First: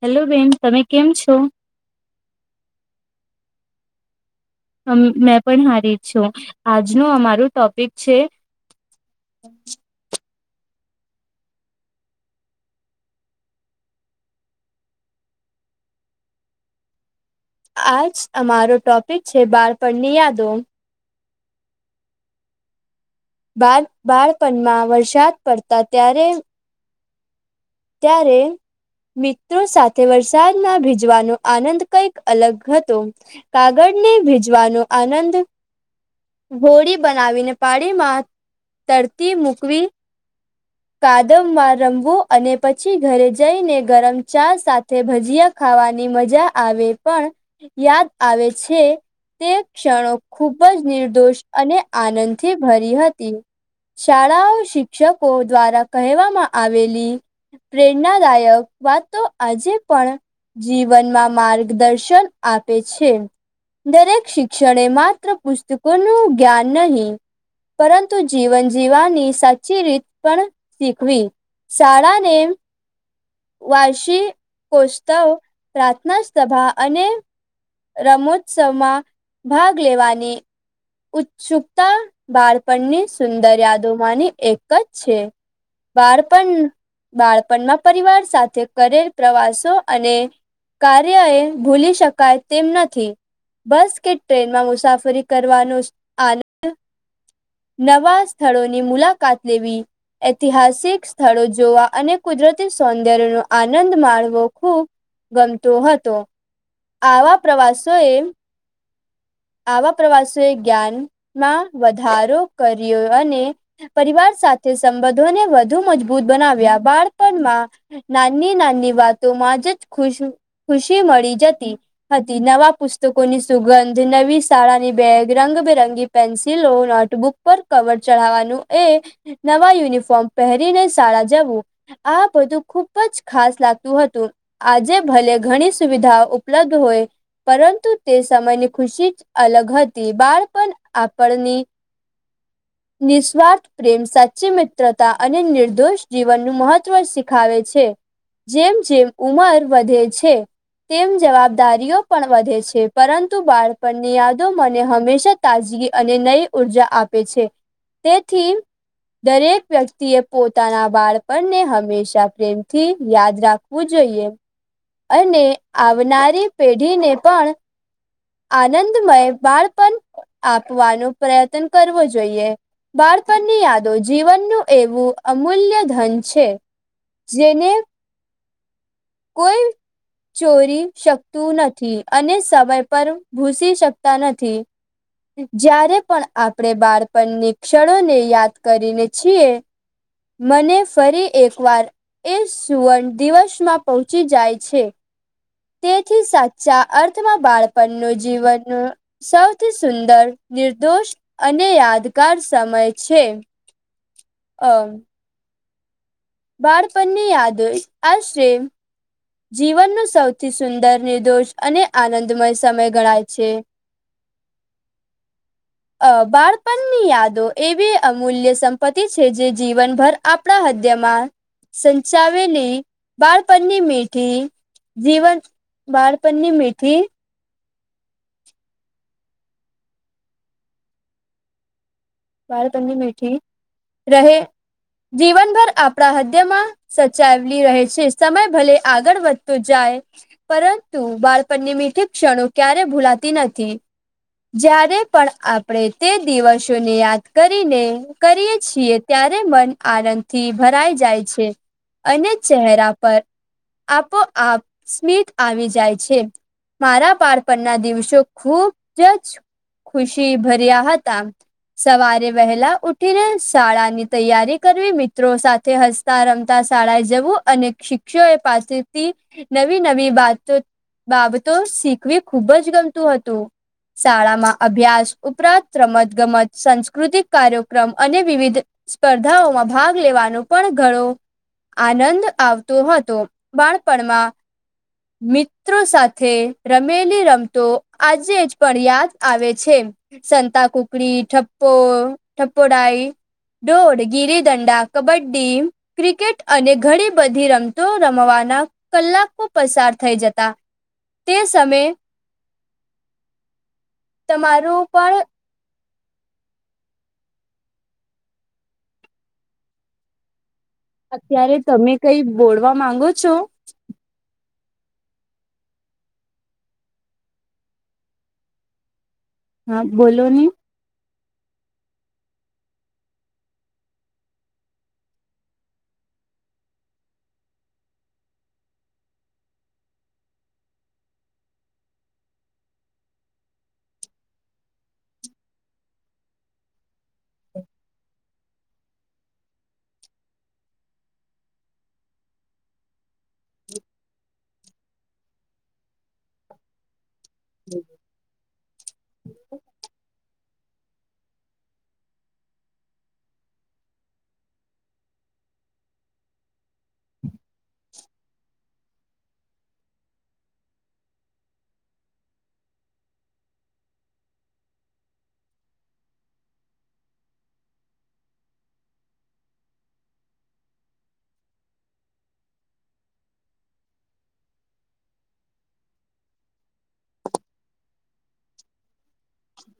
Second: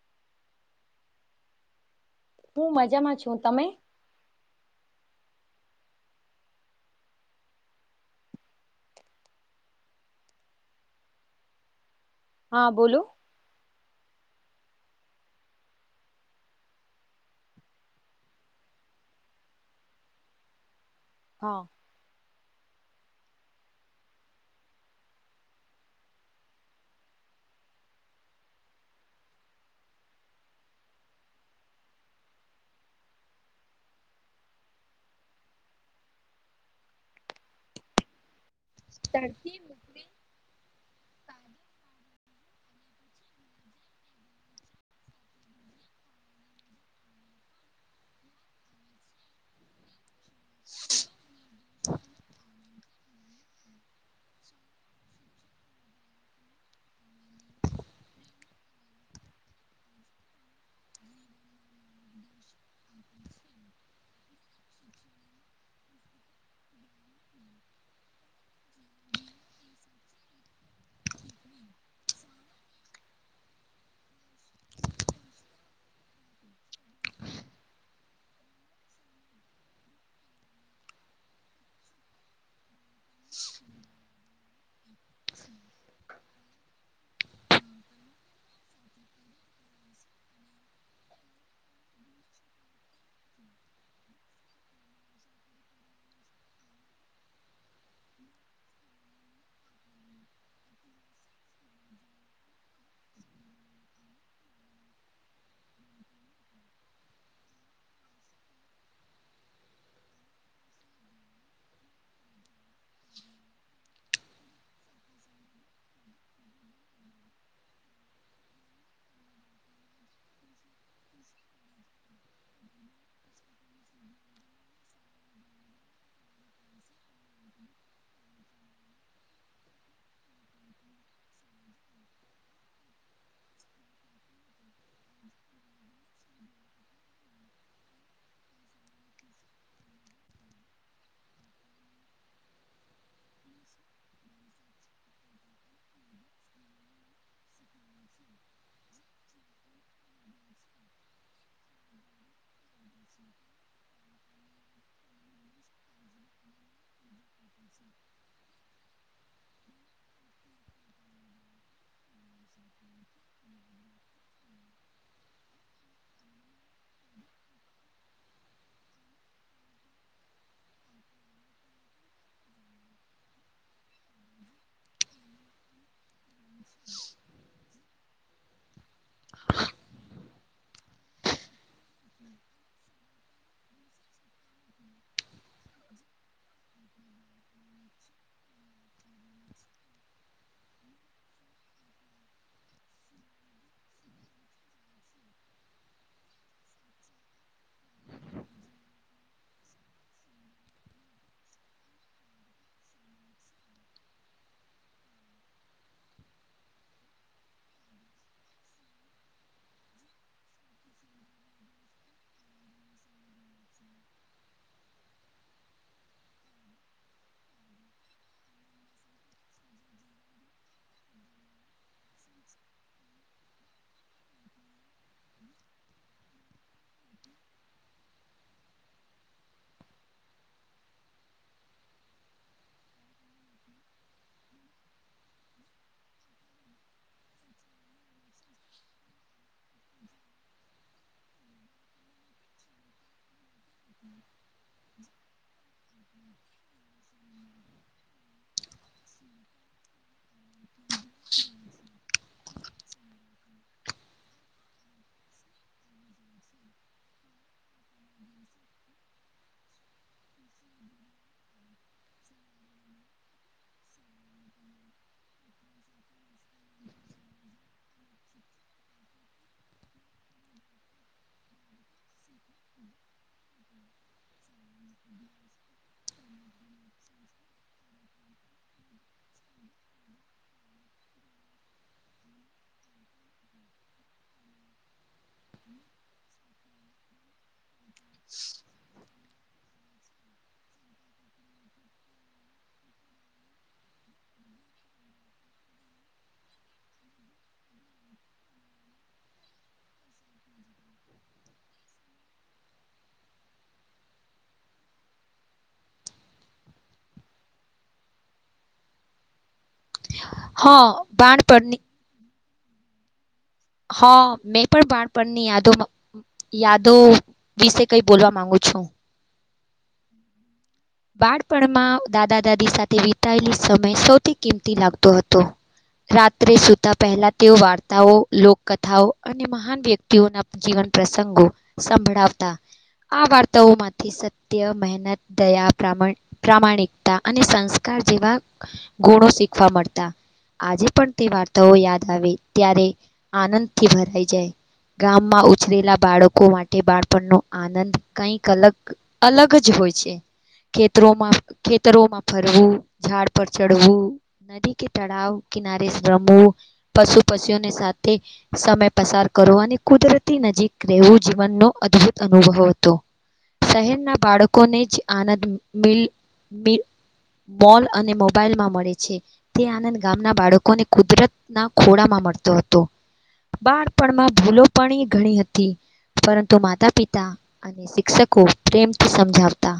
Hello બેન તમે કેમ છો? હું મજામાં છું તમે? અમે પણ મેં પણ હારી છું આજનું અમારું ટોપિક છે હા બોલો આજ અમારો ટોપિક છે બાળપણની યાદો હા બાળ બાળપણમાં વરસાદ પડતા ત્યારે ત્યારે મિત્રો સાથે વરસાદમાં ભીજવાનો આનંદ કંઈક અલગ હતો કાગળ ને ભીજવાનો આનંદ હોળી બનાવીને પાણીમાં તરતી મૂકવી કાદવ માં રમવું અને પછી ઘરે જઈને ગરમ ચા સાથે તે ભજીયા ખાવાની મજા આવે પણ યાદ આવે છે તે ક્ષણો ખુબ જ નિર દોષ અને આનંદથી ભરી હતી. શાળાઓ શિક્ષકો દ્વારા કહેવામાં આવેલી પ્રેરણનાદાયક વાતો આજે પણ જીવનમાં માર્ગદર્શન આપે છે. દરેક શિક્ષણે માત્ર પુસ્તકોનું જ્ઞાન નહીં પરંતુ જીવન જીવાની સાચી રીત પણ શીખવી શાળાને વાર્શી કોત્સવ પ્રાર્થના સભા અને રમોત્સવમાં ભાગ લેવાની ઉત્સુકતા બાળપણની સુંદર યાદોમાંની એક જ છે. બાળપન બાળપણમાં પરિવાર સાથે કરેલ પ્રવાસો અને કાર્ય એ ભૂલી શકાય તેમ નથી બસ કે ટ્રેનમાં મુસાફરી કરવાનો જ આનંદ નવા સ્થળોની મુલાકાત લેવી ઐતિહાસિક સ્થળો જોવા અને કુદરતી સૌંદર્યનો આનંદ માણવો ખૂબ ગમતો હતો. આવા પ્રવાસો એ આવા પ્રવાસીઓએ જ્ઞાનમાં વધારો કર્યો અને પરિવાર સાથે સંબધોને વધુ મજબૂત બનાવ્યા બાળપણમાં નાની નાની વાતો માજ જ ખુશ ખુશી મળી જતી હતી નવા પુસ્તકોની સુગંધ જે નવી શાળાની બેગ રંગબેરંગી પેન્સિલો નોટબુક પર કવર ચઢાવવાનું એ નવા યુનિફોર્મ પહેરીને શાળા જવું આ બધું ખુબ જ ખાસ લાગતું હતું. આજે ભલે ઘણી સુવિધાઓ ઉપલબ્ધ હોય પરંતુ તે સમયની ખુશી જ અલગ હતી બાળ પાણ આપણની નિસ્વાર્થ પ્રેમ સાચી મિત્રતા અને નિર્દોષ જીવનનું મહત્વ શીખાવે છે. જેમ જેમ ઉમર વધે છે. તેમ જવાબદારીઓ પણ વધે છે પરં પરતુ બાળપણની યાદો મને હંમેશા તાજગી અને નઈ ઉર્જા આપે છે. તેથી દરેક વ્યક્તિ એ પોતાના બાળપણને હંમેશા પ્રેમથી યાદ રાખવું જોઈએ. અને આવનારી પેઢીને પણ આનંદમય બાણપણ આપવાનો પ્રયત્ન કરવો જોઈએ. બાળપણ ની યાદો જીવનનું એવું અમૂલ્ય ધન છે જેને કોઈ ચોરી શકતું નથી અને સમય પર ભૂસી શકતા નથી. જ્યારે પણ આપણે બાળપણની ક્ષણો ને યાદ કરીને છીએ. મને ફરી એકવાર એ સુવર્ણ દિવસમાં પહોંચી જાય છે. તેથી સાચા અર્થમાં બાળપણનું જીવન અ સૌથી સુંદર, નિર્દોષ અને યાદગાર સમય છે. અ બાળપન ની યાદો આશરે જીવનનું સૌથી સુંદર નિર્દોષ અને આનંદમય સમય ગણાય છે. [inaudible] અ બાળપણ ની યાદો એવી અમૂલ્ય સંપત્તિ છે જે જીવનભર આપણા હદ્યમાં સંચાવેલી બાળપણ ની મી ઠિ જીવન બાળપણની મીઠી બાળપણની મીઠી રહે જીવનભર આપડા હદ્યમાં સચાવેલી રહે છે. સમય ભલે આગળ વધતો જાય પરંતુ બાળપણની મીઠી ક્ષણો ક્યારે ભૂલાતી નથી. જ્યારે પણ આપણે તે દિવસોને યાદ- - કરીને કરીએ છીએ ત્યારે મન આનંદ થી ભરાઈ જાય છે. અને ચહેરા પર આપોઆપ સ્મિત આવી જાય છે. મારા બાળપણના દિવસો ખુબ જ ખુશી ભર્યા હતા. સવારે વહેલા ઉઠીને, શાળાની તૈયારી કરવી. મિત્રો સાથે હસ- - રમતા રમતા શાળાએ જવું અને શિક્ષક એ પાસેથી નવી નવી વાતો- - બાબતો શીખવી ખુબ જ ગમતું હતું. શાળામાં- - અભ્યાસ ઉપરાંત રમત ગમત- - સાસ્કૃતિક કાર્યક્રમ અને વિવિધ સ્પર્ધાઓમાં ભાગ લેવાનો પણ ઘણો- - આનંદ આવતો હતો. બાળપણમાં- - મિત્રો સાથે રમેલી રમતો- - આજે પણ યાદ આવે છે. સંતાકુકડી, થપ- - પો, ઠપોડાઈ, ડોળ, ગિરી દંડા, કબડ્ડી- - ક્રિકેટ અને ઘણી બધી રમતો રમવાના- - કલાકો પસાર થઈ જતા તે સમયે- - તમારું પણ- - હા. અત્યારે બાણપણની તમે કઈ બોલવા માંગો છો? હા મેં પણ બાળપણની યાદોમાં- - યાદો વિશે કઈ બોલવા માંગુ છું. હા બોલો ની- - બાળપણમાં દાદા, દાદી સાથે વિતાયેલી સમય સૌથી કિંમતી લાગતો હતો. રાત્રે સુતા પહેલા તેઓ વાર્તાઓ, લોકકથાઓ અને મહાન વ્યક્તિ- - ઓ ના જીવન પ્રસંગો સંભળાવતા. આ વાર્તાઓ માંથી સત્ય મહેનત દયા પ્ર પ્રમાણિકતા અને સંસ્કાર જેવા ગુણો શીખવા મળતા આજે પણ તે વાર્તાઓ યાદ આવે ત્યારે આનંદથી ભરાઈ જાય. ગામમાં ઉછરેલા બાળકો માટે બાળપણનો આનંદ કઈક અલગ અલગ જ હોય છે. ખેતરોમાં ખેતરોમાં ફરવું ઝાડ પર ચડવું નદી કે તળાવ કિનારે રમવું પશુ પશીઓને સાથે સમય પસાર કરવાની કુદરતી નજીક રહેવું જીવનનો અદભુત અનુભવ હતો શહેરના બાળકોને જ આનંદ મિલ મિ મોલ અને મોબાઈલ માં મળે છે. તે આનંદ ગામના બાળકોને કુદરતના ખોડામાં મળતો હતો. બાળપણમાં ભૂલો પણ ઘણી હતી પરંતુ માતા પિતા અને શિક્ષકો પ્રેમથી સમજાવતા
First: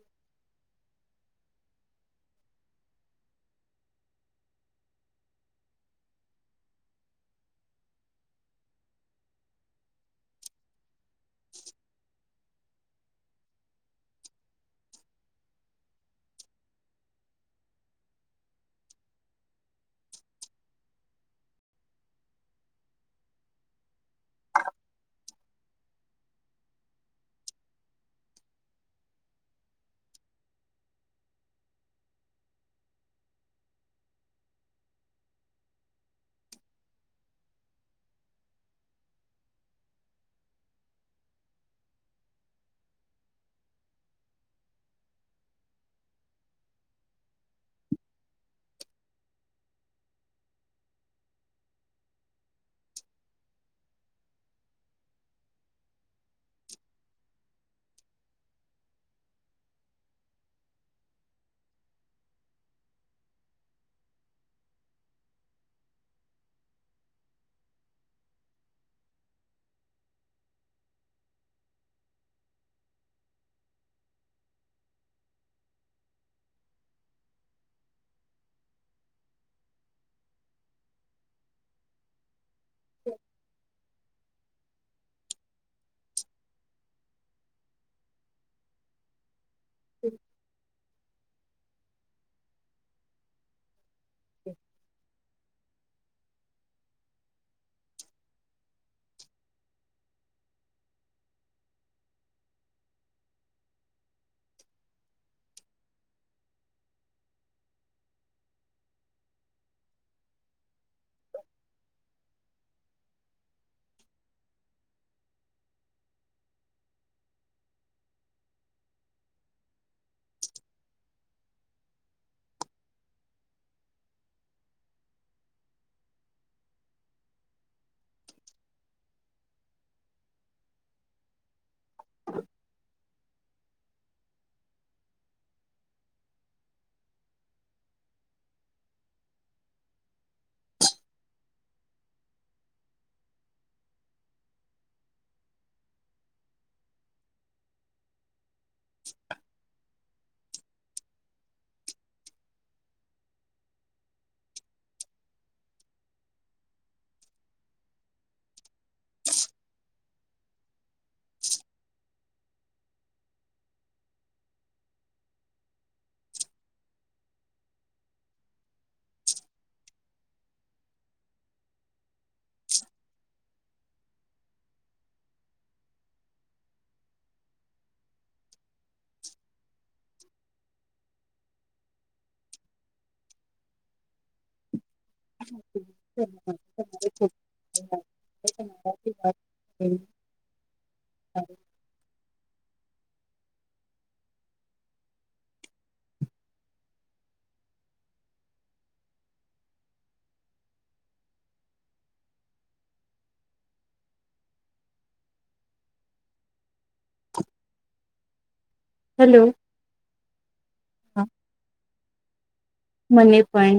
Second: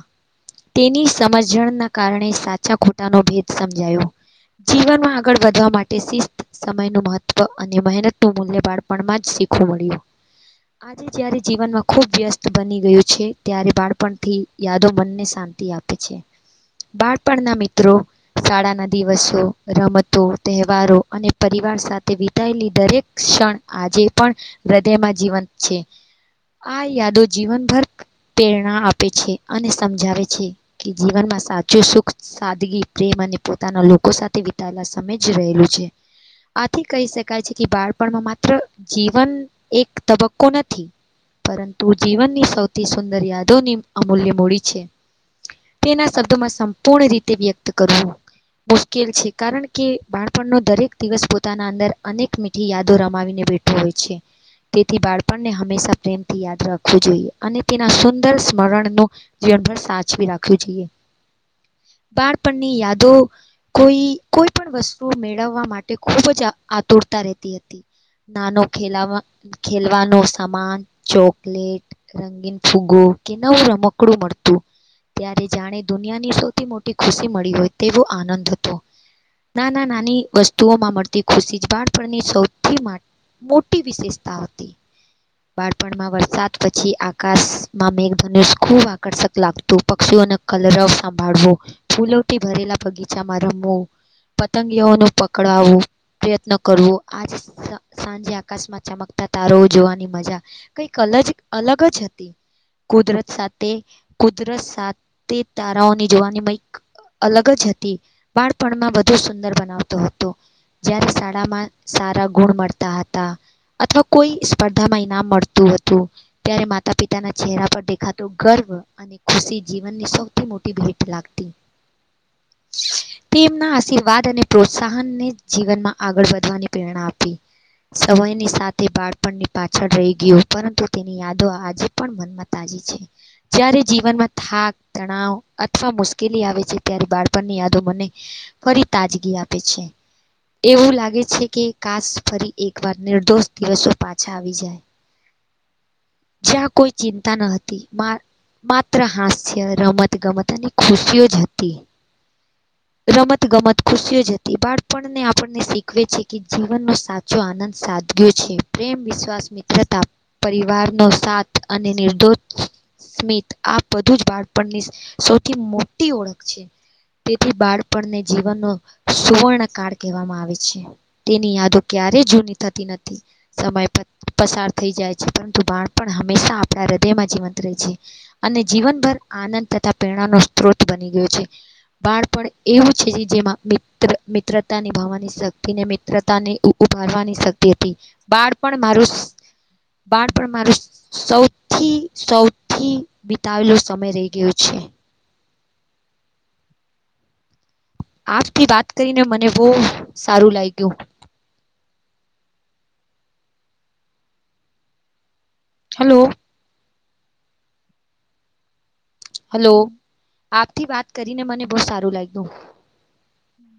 તેની સમજણના કારણે સાચા ખોટાનો ભેદ સમજાયો જીવનમાં આગળ વધવા માટે શિસ્ત સમય નું મહત્વ અને મહેનત નું મૂલ્ય બાળ પણ માં જ શીખવુ આજે જયારે જીવનમાં ખુબ વ્યસ્ત બની ગયું છે ત્યારે બાળપણથી યાદો મનને શાંતિ આપે છે. બાળપણના મિત્રો શાળાના દિવસો રમતો તહેવારો અને પરિવાર સાથે વિતાયેલી દરેક ક્ષણ આજે પણ હૃદયમાં જીવંત છે. આ યાદો જીવનભર પ્રેરણા આપે છે અને સમજાવે છે. છે કે જીવનમાં સાચું સુખ સાદગી પ્રેમ અને પોતાના લોકો સાથે વિતાયેલા સમય જ રહેલું છે. આથી કહી શકાય છે કે બાળપણમાં માત્ર જીવન એક તબક્કો નથી. પરંતુ જીવનની સૌથી સુંદર યાદોની અમૂલ્ય મૂડી છે. તેના શબ્દો માં સંપૂર્ણ રીતે વ્યક્ત કરવું મુશ્કેલ છે કારણ કે બાળપણનો દરેક દિવસ પોતાના અંદર અનેક મીઠી યાદો રમાવીને બેઠો હોય છે. તેથી બાળપણને હંમેશા પ્રેમથી યાદ રાખવું જોઈએ અને તેના સુંદર સ્મરણનું જીવનભર સાચવી રાખવી જોઈએ બાળપણની યાદો કોઈ કોઈ પણ વસ્તુ મેળવવા માટે ખૂબ જ આતુરતા રહેતી હતી. નાનો ખેલાવા ખેલવાનો સમાન ચોકલેટ રંગીન ફુગ્ગો કે નવું રમકડું મળતું ત્યારે જાણે દુનિયાની સૌથી મોટી ખુશી મળી હોય તેવો આનંદ હતો નાના નાની વસ્તુઓ માં મળતી ખુશી જ બાળપણની સૌથી માં મોટી વિશેષતા હતી. બાળપણમાં વરસાદ પછી આકાશમાં મેઘધનુષ ખુબ આકર્ષક લાગ તું પક્ષીઓને કલરવ સંભાળવો ફૂલો થી ભરેલા બગીચામાં રમવુ પતંગીયાઓ નું પકડાવું પ્રયત્ન કરવો આજ સાંજે આકાશમાં ચમકતા તારો જોવાની મજા કઈક અલ જ અલગ જ હતી કુદરત સાથે કુદરત સાથે તારાઓની જોવાની કંઈક અલગ જ હતી બાળપણમાં વધુ સુંદર બનાવતો હતો જયારે શાળામાં સારા ગુણ મળતા હતા. અથવા કોઈ સ્પર્ધામાં ઈનામ મળતું હતું. ત્યારે માતા પિતાના ચહેરા પર દેખાતો ગર્વ અને ખુશી જીવન ની સૌથી મોટી ભેટ લાગતી [inaudible] તેમના આશીર્વાદ અને પ્રોત્સાહનને જીવનમાં આગળ વધવાની પ્રેરણા આપી સમયની સાથે બાળપણની પાછળ રહી ગયું પરંતુ તેની યાદો આજે પણ મન માં તાજી છે જ્યારે જીવનમાં થાક, તણાવ અથવા મુશ્કેલી આવે છે ત્યારે બાળપણની યાદો મને ફરી તાજગી આપે છે. એવું લાગે છે કે કાસ ફરી એકવાર નિર્દોષ દિવસો પાછા આવી જાય. જ્યાં કોઈ ચિંતા ન હતી મા માત્ર હાસ્ય રમત, ગમત અને ખુશીઓ જ હતી. [inaudible] રમત ગમત ખુશીઓ જ હતી. બાળપણને આપણને શીખવે છે કે જીવનનો સા સાચો આનંદ સાદગયો છે. પ્રેમ, વિશ્વાસ, મિત્રતા, પરિવાર નો સાથ અને નિર્દોષ સ્મિત આ બધું જ બાળપણની સૌથી મોટી ઓળખ છે. તેથી બાળપણને જીવનનો સુવર્ણ કાળ કહેવામાં આવે છે. તેની યાદો ક્યારેય જૂની થતી નથી. સમય પસાર થઈ જાય છે પરંતુ બા બાળપણ હંમેશા આપણા હૃદયમાં જીવંત રહે છે. અને જીવનભર આનંદ તથા પ્રેરણા નો સ્ત્રોત બની ગયો છે. બાળપણ એવું છે જેમાં મિત્ર મિત્રતા નીભાવાની શક્તિ ને મિત્રતાની ઉભારવાની શક્તિ હતી. બાળપણ મારું બાળપણ મારું સૌથી સૌથી બિતાવેલો સમય રહી ગયો છે. આપ થી વાત કરીને મને બો સારું લાગ્યું. હલો. હલો. હલો. આપથી વાત કરીને મને બો સારું લાગ્યું. મને પણ